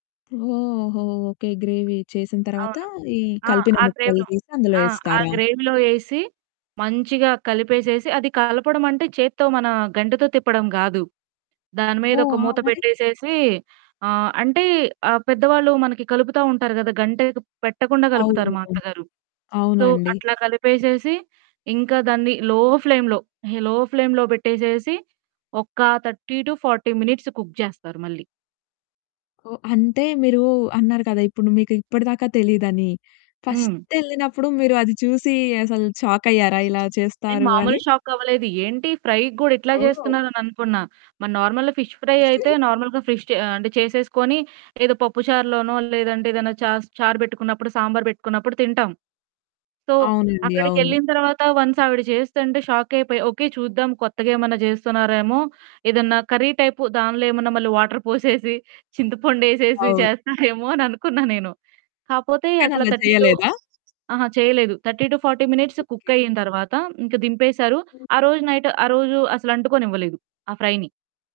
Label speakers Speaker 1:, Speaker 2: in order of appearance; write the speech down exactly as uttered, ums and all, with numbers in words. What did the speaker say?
Speaker 1: ఓహో! Okay. Gravy చేసిన తర్వాత
Speaker 2: అవును.
Speaker 1: ఈ
Speaker 2: ఆ!
Speaker 1: కలిపిన
Speaker 2: ఆ
Speaker 1: ముక్కలు
Speaker 2: గ్రేవ్‌లో.
Speaker 1: తీసి అందులో
Speaker 2: ఆ! ఆ
Speaker 1: ఏస్తారా?
Speaker 2: గ్రేవ్‌లో ఏసి మంచిగా కలిపేసేసి అది కలపడం అంటే చేత్తో మన గంటెతో తిప్పడం కాదు. దాని మీద
Speaker 1: ఓహ్!
Speaker 2: ఒక
Speaker 1: ఆ!
Speaker 2: మూత
Speaker 1: మరి?
Speaker 2: పెట్టేసేసి ఆహ్, అంటే ఆహ్, పెద్దవాళ్ళు మనకి కలుపుతా ఉంటారు కదా! గంటెకి పెట్టకుండా
Speaker 1: అవును.
Speaker 2: కలుపుతారు మా
Speaker 1: అవును
Speaker 2: అత్తగారు. సో
Speaker 1: అవునండి.
Speaker 2: అట్లా కలిపేసేసి, ఇంకా దాన్ని లో ఫ్లేమ్‌లో హె లో ఫ్లేమ్‌లో పెట్టేసేసి, ఒక thirty to forty minutes cook చేస్తారు మళ్ళీ.
Speaker 1: ఓహ్! అంటే మీరు అన్నారు కదా! ఇప్పుడు మీకు ఇప్పటి దాకా తెలీదని.
Speaker 2: హ్మ్.
Speaker 1: ఫస్ట్ ఎళ్ళినప్పుడు మీరు అది చూసి అసలు షాకయ్యారా? ఇలా
Speaker 2: నెను
Speaker 1: చేస్తారు
Speaker 2: మామూలు
Speaker 1: అని.
Speaker 2: షాక్ అవ్వలేదు. ఏంటి ఫ్రై‌క్కూడా ఇట్లా
Speaker 1: ఓహ్!
Speaker 2: చేస్తున్నారు అని అనుకున్నా. మరి నార్మల్ ఫిష్ ఫ్రై అయితే నార్మల్‌గా ఫిష్ చె ఆహ్, అంటే చేసేసుకుని ఏదో పప్పుచారులోనో లేదంటే ఏదైనా చాస్ చారు పెట్టుకున్నప్పుడు సాంబార్ పెట్టుకున్నప్పుడు తింటాం. సో
Speaker 1: అవునండి. అవును.
Speaker 2: అక్కడికెళ్ళిన తర్వాత వన్స్ ఆవిడ చేస్తుంటే షాక్ అయిపోయ. ఓకే. చూద్దాం కొత్తగా ఏమన్నా చేస్తున్నారేమో ఏదన్నా కర్రీ టైపు దానిలో ఏమన్న మళ్ళీ వాటర్ పోసేసి చింతపండు ఏసేసి
Speaker 1: అవును.
Speaker 2: చేస్తారేమో అని అనుకున్నా నేను. కాపోతే
Speaker 1: కాని
Speaker 2: అట్లా
Speaker 1: అలా
Speaker 2: థర్టీ టు
Speaker 1: చేయలేదా?
Speaker 2: అహా! చేయలేదు. Thirty to forty minutes
Speaker 1: okay.
Speaker 2: Cook అయింతర్వాత ఇంక దింపేశారు. ఆ రోజు నైట్ ఆ రోజు అసలు అంటుకోనివ్వలేదు ఆ ఫ్రై‌ని.